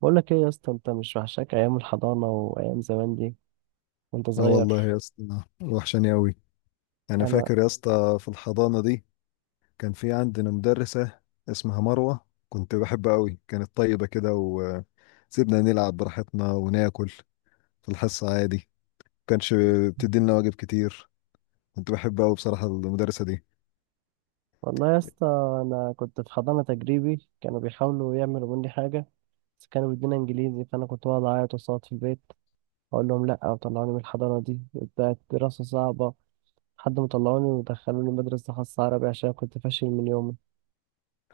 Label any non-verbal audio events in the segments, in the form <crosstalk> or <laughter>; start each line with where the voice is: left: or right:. right: بقول لك ايه يا اسطى، انت مش وحشاك ايام الحضانه وايام زمان دي وانت
left: اه والله
right: صغير.
left: يا اسطى، وحشاني قوي. انا
right: انا
left: فاكر يا اسطى في الحضانه دي كان في عندنا مدرسه اسمها مروه، كنت بحبها قوي. كانت طيبه كده وسيبنا نلعب براحتنا وناكل في الحصه عادي، ما كانش بتدينا واجب كتير. كنت بحبها قوي بصراحه المدرسه دي.
right: والله يا اسطى، انا كنت في حضانه تجريبي كانوا بيحاولوا يعملوا مني حاجه، بس كانوا بيدونا انجليزي فانا كنت بقعد اعيط وصوت في البيت اقول لهم لا، وطلعوني من الحضانه دي بتاعت دراسه صعبه لحد ما طلعوني ودخلوني مدرسه خاصه عربي عشان كنت فاشل من يومي.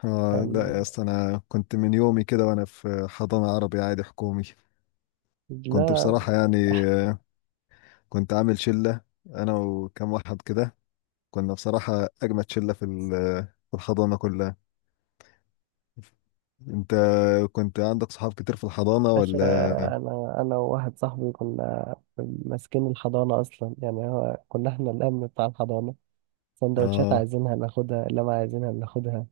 left: اه لا يا
right: كان
left: اسطى، انا كنت من يومي كده وانا في حضانه عربي عادي حكومي. كنت
right: لا،
left: بصراحه يعني، آه، كنت عامل شله انا وكم واحد كده. كنا بصراحه اجمد شله في الحضانه كلها. انت كنت عندك صحاب كتير في الحضانة
right: باشا،
left: ولا؟
right: انا وواحد صاحبي كنا ماسكين الحضانه اصلا، يعني هو كنا احنا الامن بتاع الحضانه، سندوتشات
left: اه.
right: عايزينها ناخدها، لما عايزينها بناخدها.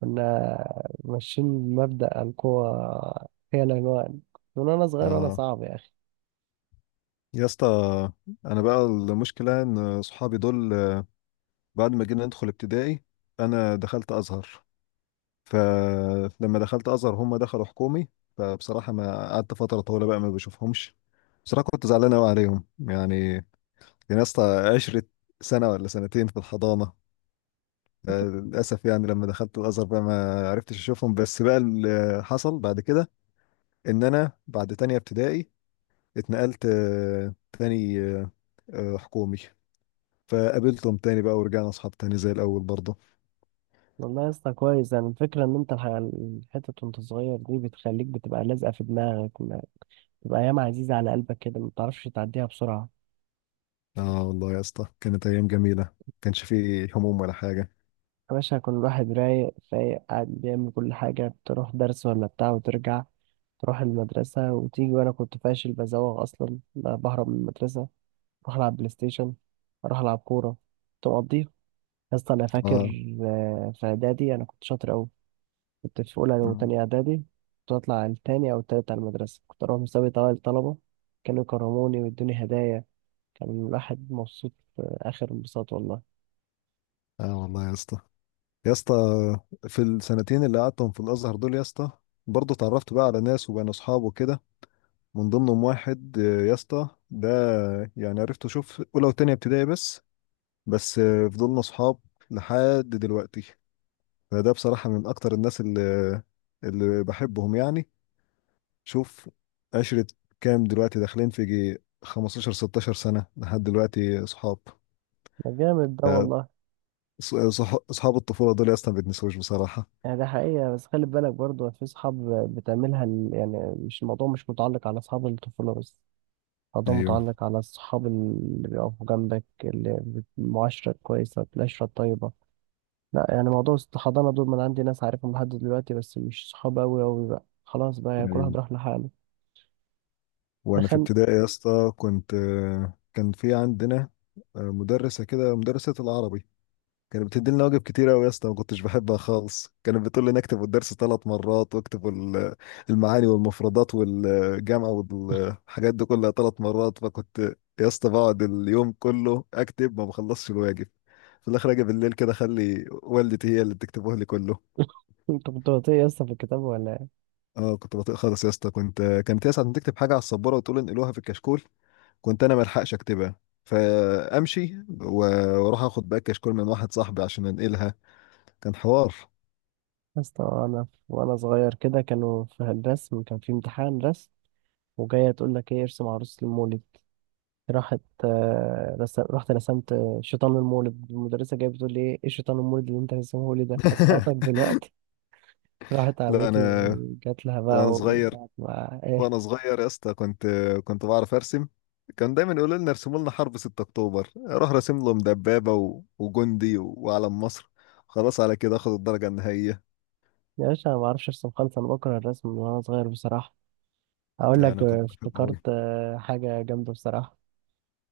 right: كنا ماشيين مبدأ القوة هي العنوان، من وأنا صغير وأنا
left: اه
right: صعب يا أخي.
left: يا اسطى، انا بقى المشكلة ان صحابي دول بعد ما جينا ندخل ابتدائي انا دخلت ازهر، فلما دخلت ازهر هم دخلوا حكومي. فبصراحة ما قعدت فترة طويلة بقى ما بشوفهمش. بصراحة كنت زعلان قوي عليهم يعني. كان يا اسطى 10 سنة ولا سنتين في الحضانة. للأسف يعني لما دخلت الأزهر بقى ما عرفتش أشوفهم. بس بقى اللي حصل بعد كده إن أنا بعد تانية ابتدائي اتنقلت تاني حكومي. فقابلتهم تاني بقى ورجعنا اصحاب تاني زي الاول برضه.
right: والله يا اسطى كويس، يعني الفكرة إن أنت الحتت وأنت صغير دي بتخليك بتبقى لازقة في دماغك، بتبقى أيام عزيزة على قلبك كده ما بتعرفش تعديها بسرعة.
left: اه والله يا اسطى، كانت ايام جميله، كانش فيه هموم ولا حاجه.
right: يا باشا كل واحد رايق فايق قاعد بيعمل كل حاجة، تروح درس ولا بتاع وترجع، تروح المدرسة وتيجي. وأنا كنت فاشل بزوغ، أصلا بهرب من المدرسة اروح العب بلاي ستيشن، اروح العب كوره تقضيها. يا اسطى انا فاكر،
left: اه.
right: في اعدادي انا كنت شاطر قوي، كنت في اولى
left: اه.
right: وتانية اعدادي، كنت اطلع التاني او التالت على المدرسه، كنت اروح مسابقه اوائل الطلبه، كانوا يكرموني ويدوني هدايا. كان الواحد مبسوط، اخر انبساط والله.
left: آه والله يا اسطى. يا اسطى في السنتين اللي قعدتهم في الازهر دول يا اسطى، برضه اتعرفت بقى على ناس وبقينا اصحاب وكده. من ضمنهم واحد، يا اسطى ده يعني عرفته شوف اولى وتانية ابتدائي بس، بس فضلنا اصحاب لحد دلوقتي. فده بصراحة من أكتر الناس اللي بحبهم يعني. شوف عشرة كام دلوقتي، داخلين في جي 15 16 سنة لحد دلوقتي صحاب.
right: ده جامد ده
left: آه،
right: والله.
left: صحاب الطفولة دول يا اسطى ما بيتنسوش بصراحة.
right: يعني ده حقيقة، بس خلي بالك برضه في صحاب يعني، مش الموضوع مش متعلق على أصحاب الطفولة بس، الموضوع
left: ايوه.
right: متعلق على الصحاب اللي بيقفوا جنبك، اللي المعاشرة الكويسة العشرة الطيبة. لا يعني موضوع الحضانة دول، ما أنا عندي ناس عارفهم لحد دلوقتي، بس مش صحاب أوي أوي بقى، خلاص بقى يعني كل واحد
left: ايوه.
right: راح لحاله. ده
left: وأنا في
right: خان.
left: ابتدائي يا اسطى كان في عندنا، مدرسة كده، مدرسة العربي. كانت بتديلنا واجب كتير قوي يا اسطى، ما كنتش بحبها خالص. كانت بتقول لي نكتب الدرس 3 مرات واكتب المعاني والمفردات والجامعه والحاجات دي كلها 3 مرات. فكنت يا اسطى بقعد اليوم كله اكتب، ما بخلصش الواجب. في الاخر اجي بالليل كده اخلي والدتي هي اللي تكتبه لي كله.
right: <laughs> أنت كنت بطيء <laughs> يا اسطى في الكتاب ولا إيه؟
left: اه كنت بطيء خالص يا اسطى، كانت هي ساعه ما تكتب حاجه على السبوره وتقول انقلوها في الكشكول كنت انا ما الحقش اكتبها فامشي واروح اخد بقى الكشكول من واحد صاحبي عشان انقلها. كان حوار.
right: يا اسطى أنا وأنا صغير كده كانوا في الرسم، كان في امتحان رسم وجاية تقول لك إيه ارسم عروس المولد. راحت آه، رسم رحت رسمت شيطان المولد، المدرسة جاية بتقول لي إيه، إيه شيطان المولد اللي أنت رسمه لي ده؟ هسقطك
left: <laughs>
right: دلوقتي. راحت
left: لا
right: عمتي
left: انا.
right: جات لها بقى
left: وانا صغير
right: وقعدت معاها إيه.
left: وانا صغير يا اسطى كنت بعرف ارسم. كان دايما يقولوا لنا ارسموا لنا حرب 6 اكتوبر، اروح راسم لهم دبابه و... وجندي و... وعلم مصر، خلاص على كده اخد الدرجه النهائيه.
right: يا باشا أنا ما أعرفش أرسم خالص، أنا بكره الرسم من وأنا صغير بصراحة. هقول
left: لا
right: لك
left: انا كنت بحبه
right: افتكرت
left: قوي.
right: حاجة جامدة بصراحة.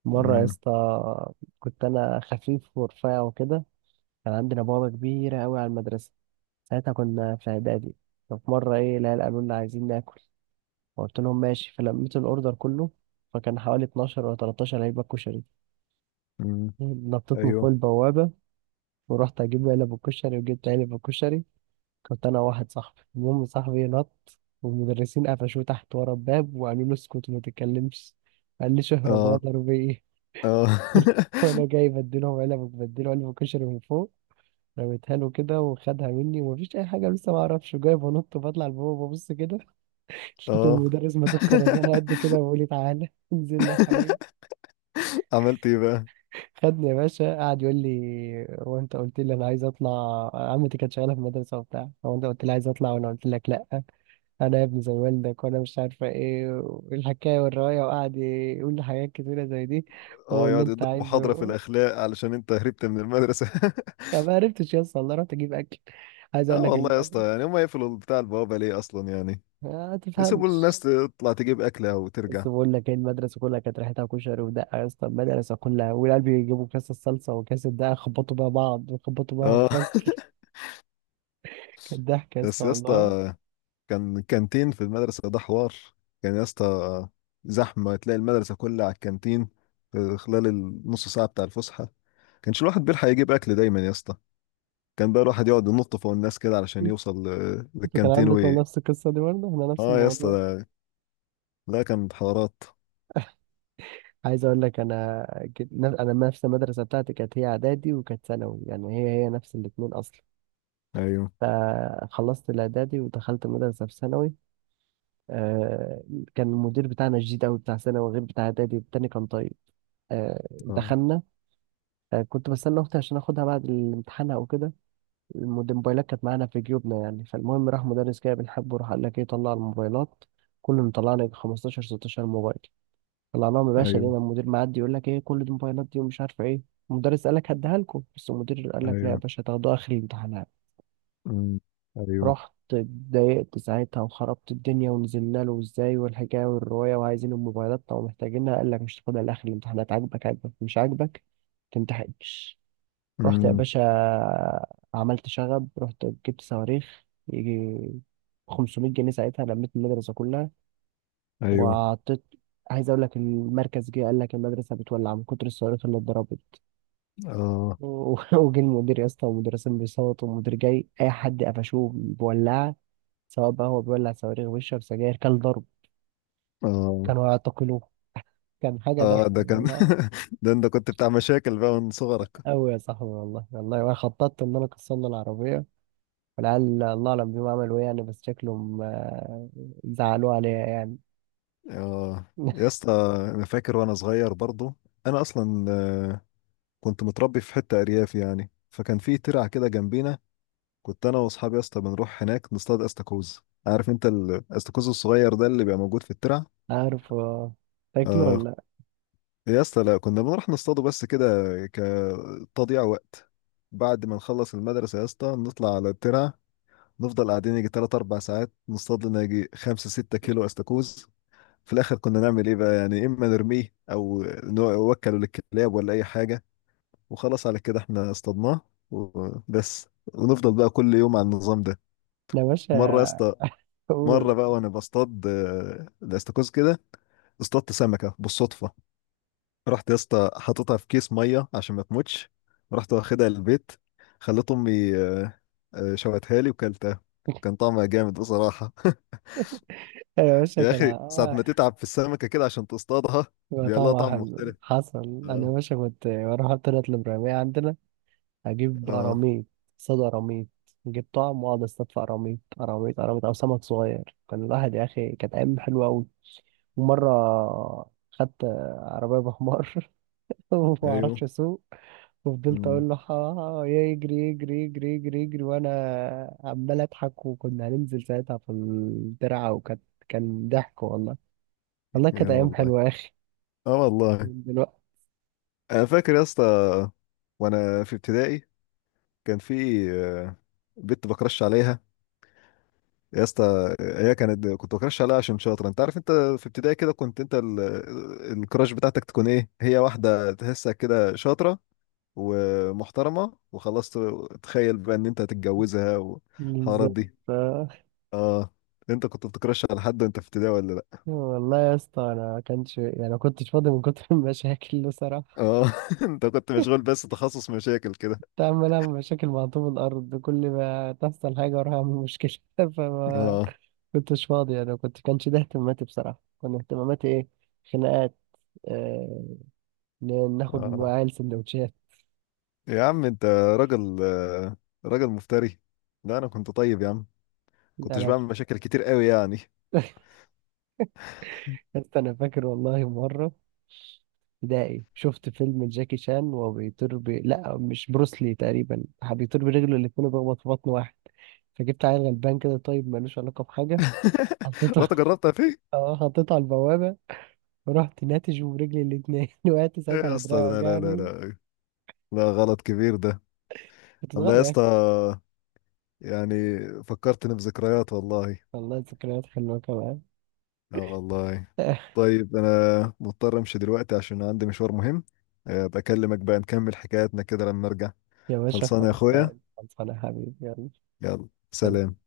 right: مرة يا
left: امم.
right: اسطى كنت أنا خفيف ورفيع وكده، كان عندنا بوابة كبيرة أوي على المدرسة، ساعتها كنا في إعدادي. ففي مرة إيه العيال قالوا لنا عايزين ناكل، فقلت لهم ماشي، فلميت الأوردر كله، فكان حوالي 12 ولا 13 علبة كشري.
left: امم.
right: نطيت من
left: ايوه.
right: فوق البوابة ورحت أجيب علب الكشري، وجبت علب الكشري، كنت انا واحد صاحبي. المهم صاحبي نط والمدرسين قفشوه تحت ورا الباب وقالوا له اسكت وما تتكلمش. قال لي شهرة
left: اه.
right: اضرب ايه.
left: اه.
right: <laughs> وانا جاي بديله علب كشري من فوق رميتها له كده وخدها مني، ومفيش اي حاجه، لسه ما اعرفش، جاي بنط وبطلع لبابا ببص كده <laughs>
left: <laughs>
right: لقيت
left: اه.
right: المدرس ماسك
left: <laughs>
right: خرزانه قد كده وبيقول لي تعالى <laughs> انزل لي يا حبيبي.
left: عملت ايه بقى؟
right: خدني يا باشا، قعد يقول لي هو انت قلت لي انا عايز اطلع؟ عمتي كانت شغاله في المدرسه وبتاع، هو انت قلت لي عايز اطلع وانا قلت لك لا، انا يا ابني زي والدك، وانا مش عارفه ايه والحكايه والروايه، وقعد يقول لي حاجات كتيره زي دي.
left: اه
right: واللي
left: يقعد
right: انت
left: يديك محاضره في
right: عايزه،
left: الاخلاق علشان انت هربت من المدرسه. <laughs>
right: يعني ما عرفتش يا اسطى والله، رحت اجيب اكل، عايز اقول
left: اه
right: لك
left: والله يا اسطى،
right: المدرسه
left: يعني هم يقفلوا بتاع البوابه ليه اصلا يعني؟
right: ما
left: يسيبوا الناس
right: تفهمش.
left: تطلع تجيب اكلها
right: بس
left: وترجع.
right: بقول لك ايه، المدرسه كلها كانت ريحتها كشري ودقه يا اسطى، المدرسه كلها، والعيال بيجيبوا كاس الصلصه وكاس الدقه يخبطوا بيها بعض ويخبطوا بيها في
left: اه. <laughs>
right: الفصل. كانت ضحك يا اسطى
left: بس يا
right: والله.
left: اسطى كان كانتين في المدرسة، ده حوار. كان يا اسطى زحمة، تلاقي المدرسة كلها على الكانتين في خلال النص ساعة بتاع الفسحة. كانش الواحد بيلحق يجيب أكل دايما يا اسطى. كان بقى الواحد يقعد ينط فوق الناس كده علشان يوصل
right: انتوا كان
left: للكانتين
right: عندكم نفس القصه دي برضه؟ احنا نفس
left: اه يا اسطى
right: الموضوع.
left: لا كانت حوارات.
right: عايز اقول لك، كنت- انا نفس المدرسه بتاعتي كانت هي اعدادي وكانت ثانوي، يعني هي هي نفس الاثنين اصلا.
left: ايوه.
right: فخلصت الاعدادي ودخلت مدرسه في ثانوي. آه، كان المدير بتاعنا شديد قوي بتاع ثانوي، غير بتاع اعدادي التاني كان طيب.
left: اه.
right: دخلنا. كنت بستنى اختي عشان اخدها بعد الامتحان او كده. الموبايلات كانت معانا في جيوبنا يعني، فالمهم راح مدرس كده بنحبه راح قال لك ايه طلع الموبايلات، كله مطلع لك 15 16 موبايل. طلعناهم يا باشا
left: ايوه.
right: لقينا المدير معدي يقول لك ايه كل دي موبايلات دي ومش عارفه ايه. المدرس قال لك هديها لكم، بس المدير قال لك لا يا
left: ايوه.
right: باشا هتاخدوها اخر الامتحانات.
left: امم. ايوه.
right: رحت اتضايقت ساعتها وخربت الدنيا ونزلنا له ازاي والحكايه والروايه وعايزين الموبايلات، طب محتاجينها، قال لك مش تاخدها لاخر الامتحانات، عاجبك عاجبك مش عاجبك متمتحنش. رحت يا
left: امم.
right: باشا عملت شغب، رحت جبت صواريخ يجي 500 جنيه ساعتها، لميت المدرسه كلها
left: ايوه.
right: وعطيت. عايز اقول لك المركز جه قال لك المدرسه بتولع من كتر الصواريخ اللي اتضربت.
left: اه.
right: <laughs> وجه المدير يا اسطى والمدرسين بيصوتوا، والمدير جاي اي حد قفشوه بولعه، سواء بقى هو بيولع صواريخ بيشرب سجاير كان ضرب
left: اه.
right: كانوا يعتقلوه. كان حاجه
left: اه
right: ضحك
left: ده كان
right: والله.
left: <laughs> ده انت كنت بتاع مشاكل بقى من صغرك.
right: قوي يا صاحبي والله والله، وانا خططت ان انا كسرنا العربيه، والعيال الله اعلم بيهم عملوا ايه يعني، بس شكلهم زعلوا عليا يعني.
left: اه يا
right: <laughs>
left: اسطى، انا فاكر وانا صغير برضو. انا اصلا كنت متربي في حته ارياف يعني. فكان في ترعه كده جنبينا. كنت انا واصحابي يا اسطى بنروح هناك نصطاد استاكوز. عارف انت الاستاكوز الصغير ده اللي بيبقى موجود في الترع.
right: عارف تاكلوا ولا
left: اه
right: لا؟
left: يا اسطى، لا كنا بنروح نصطاده بس كده، كتضييع وقت. بعد ما نخلص المدرسه يا اسطى نطلع على الترع، نفضل قاعدين يجي 3 4 ساعات نصطاد لنا يجي 5 6 كيلو استاكوز. في الاخر كنا نعمل ايه بقى يعني؟ اما نرميه او نوكله للكلاب ولا اي حاجه. وخلاص على كده احنا اصطادناه، وبس. ونفضل بقى كل يوم على النظام ده.
right: انا يا
left: مره يا
right: باشا
left: اسطى، مره
right: قول.
left: بقى وانا بصطاد الاستاكوز كده، اصطدت سمكه بالصدفه. رحت يا اسطى حاططها في كيس ميه عشان ما تموتش. رحت واخدها البيت، خلت امي شوتها لي وكلتها. كان طعمها جامد بصراحه. <laughs>
right: انا يا باشا
left: يا
right: كان
left: اخي ساعه ما تتعب في السمكه كده عشان تصطادها بيبقى لها
right: طعمها
left: طعم
right: حلو
left: مختلف.
right: حصل. انا يا
left: آه.
right: باشا كنت بروح طلعت الابراهيميه عندنا اجيب
left: اه.
right: قراميط، صيد قراميط، نجيب طعم واقعد اصطاد في قراميط قراميط قراميط او سمك صغير. كان الواحد يا اخي كانت ايام حلوه قوي. ومره خدت عربيه بحمار <laughs> وما اعرفش
left: ايوه.
right: اسوق، وفضلت
left: امم.
right: اقول له يجري يجري يجري يجري يجري، وانا عمال اضحك، وكنا هننزل ساعتها في الترعه، وكانت كان ضحك والله، والله
left: يا
right: كانت ايام
left: والله.
right: حلوه يا اخي.
left: اه والله.
right: دلوقتي
left: انا فاكر يا اسطى وانا في ابتدائي كان في آه، بنت بكرش عليها. يا اسطى هي كانت كنت بكرش عليها عشان شاطره. انت عارف انت في ابتدائي كده كنت انت الكراش بتاعتك تكون ايه، هي واحده تحسها كده شاطره ومحترمه وخلاص تخيل بقى ان انت هتتجوزها والحوارات دي.
right: بالظبط.
left: اه. انت كنت بتكرش على حد وانت في ابتدائي ولا لا؟
right: والله يا اسطى انا ما كانش يعني، ما كنتش فاضي من كتر <laughs> المشاكل بصراحه.
left: اه. <laughs> انت كنت مشغول بس تخصص مشاكل كده.
right: كنت عمال اعمل مشاكل مع طوب الارض، كل ما تحصل حاجه اروح اعمل مشكله. <laughs> فما
left: اه.
right: كنتش فاضي، انا كانش ده اهتماماتي بصراحه، كان اهتماماتي ايه؟ خناقات. آه... ناخد من
left: اه
right: العيال سندوتشات.
left: يا عم انت راجل، راجل مفتري. لا انا كنت طيب يا عم، كنتش
right: انا،
left: بعمل مشاكل كتير قوي يعني.
right: بس انا فاكر والله مره ابتدائي شفت فيلم جاكي شان وهو بيطير لا مش بروسلي تقريبا، بيطير برجله الاتنين وبيخبط في بطن واحد، فجبت عيل غلبان كده طيب ملوش علاقه بحاجه
left: <laughs>
right: حطيته.
left: رحت جربتها فيه.
right: <laughs> اه حطيته على البوابه ورحت ناتج برجلي الاتنين <laughs> وقعت
left: ايه
right: ساعتها
left: يا
right: على
left: اسطى؟
right: دراعي
left: لا لا لا
right: وجعني.
left: لا، لا غلط كبير ده.
right: كنت
left: والله
right: صغير
left: يا
right: يعني.
left: اسطى، يعني فكرتني بذكريات، والله.
right: والله ذكريات حلوه كمان.
left: اه والله.
right: <laughs>
left: طيب انا مضطر امشي دلوقتي عشان عندي مشوار مهم. بكلمك بقى نكمل حكاياتنا كده لما ارجع.
right: يا باشا
left: خلصانه يا اخويا،
right: خلصان خلصان يا حبيبي، يلا
left: يلا سلام.
right: سلام.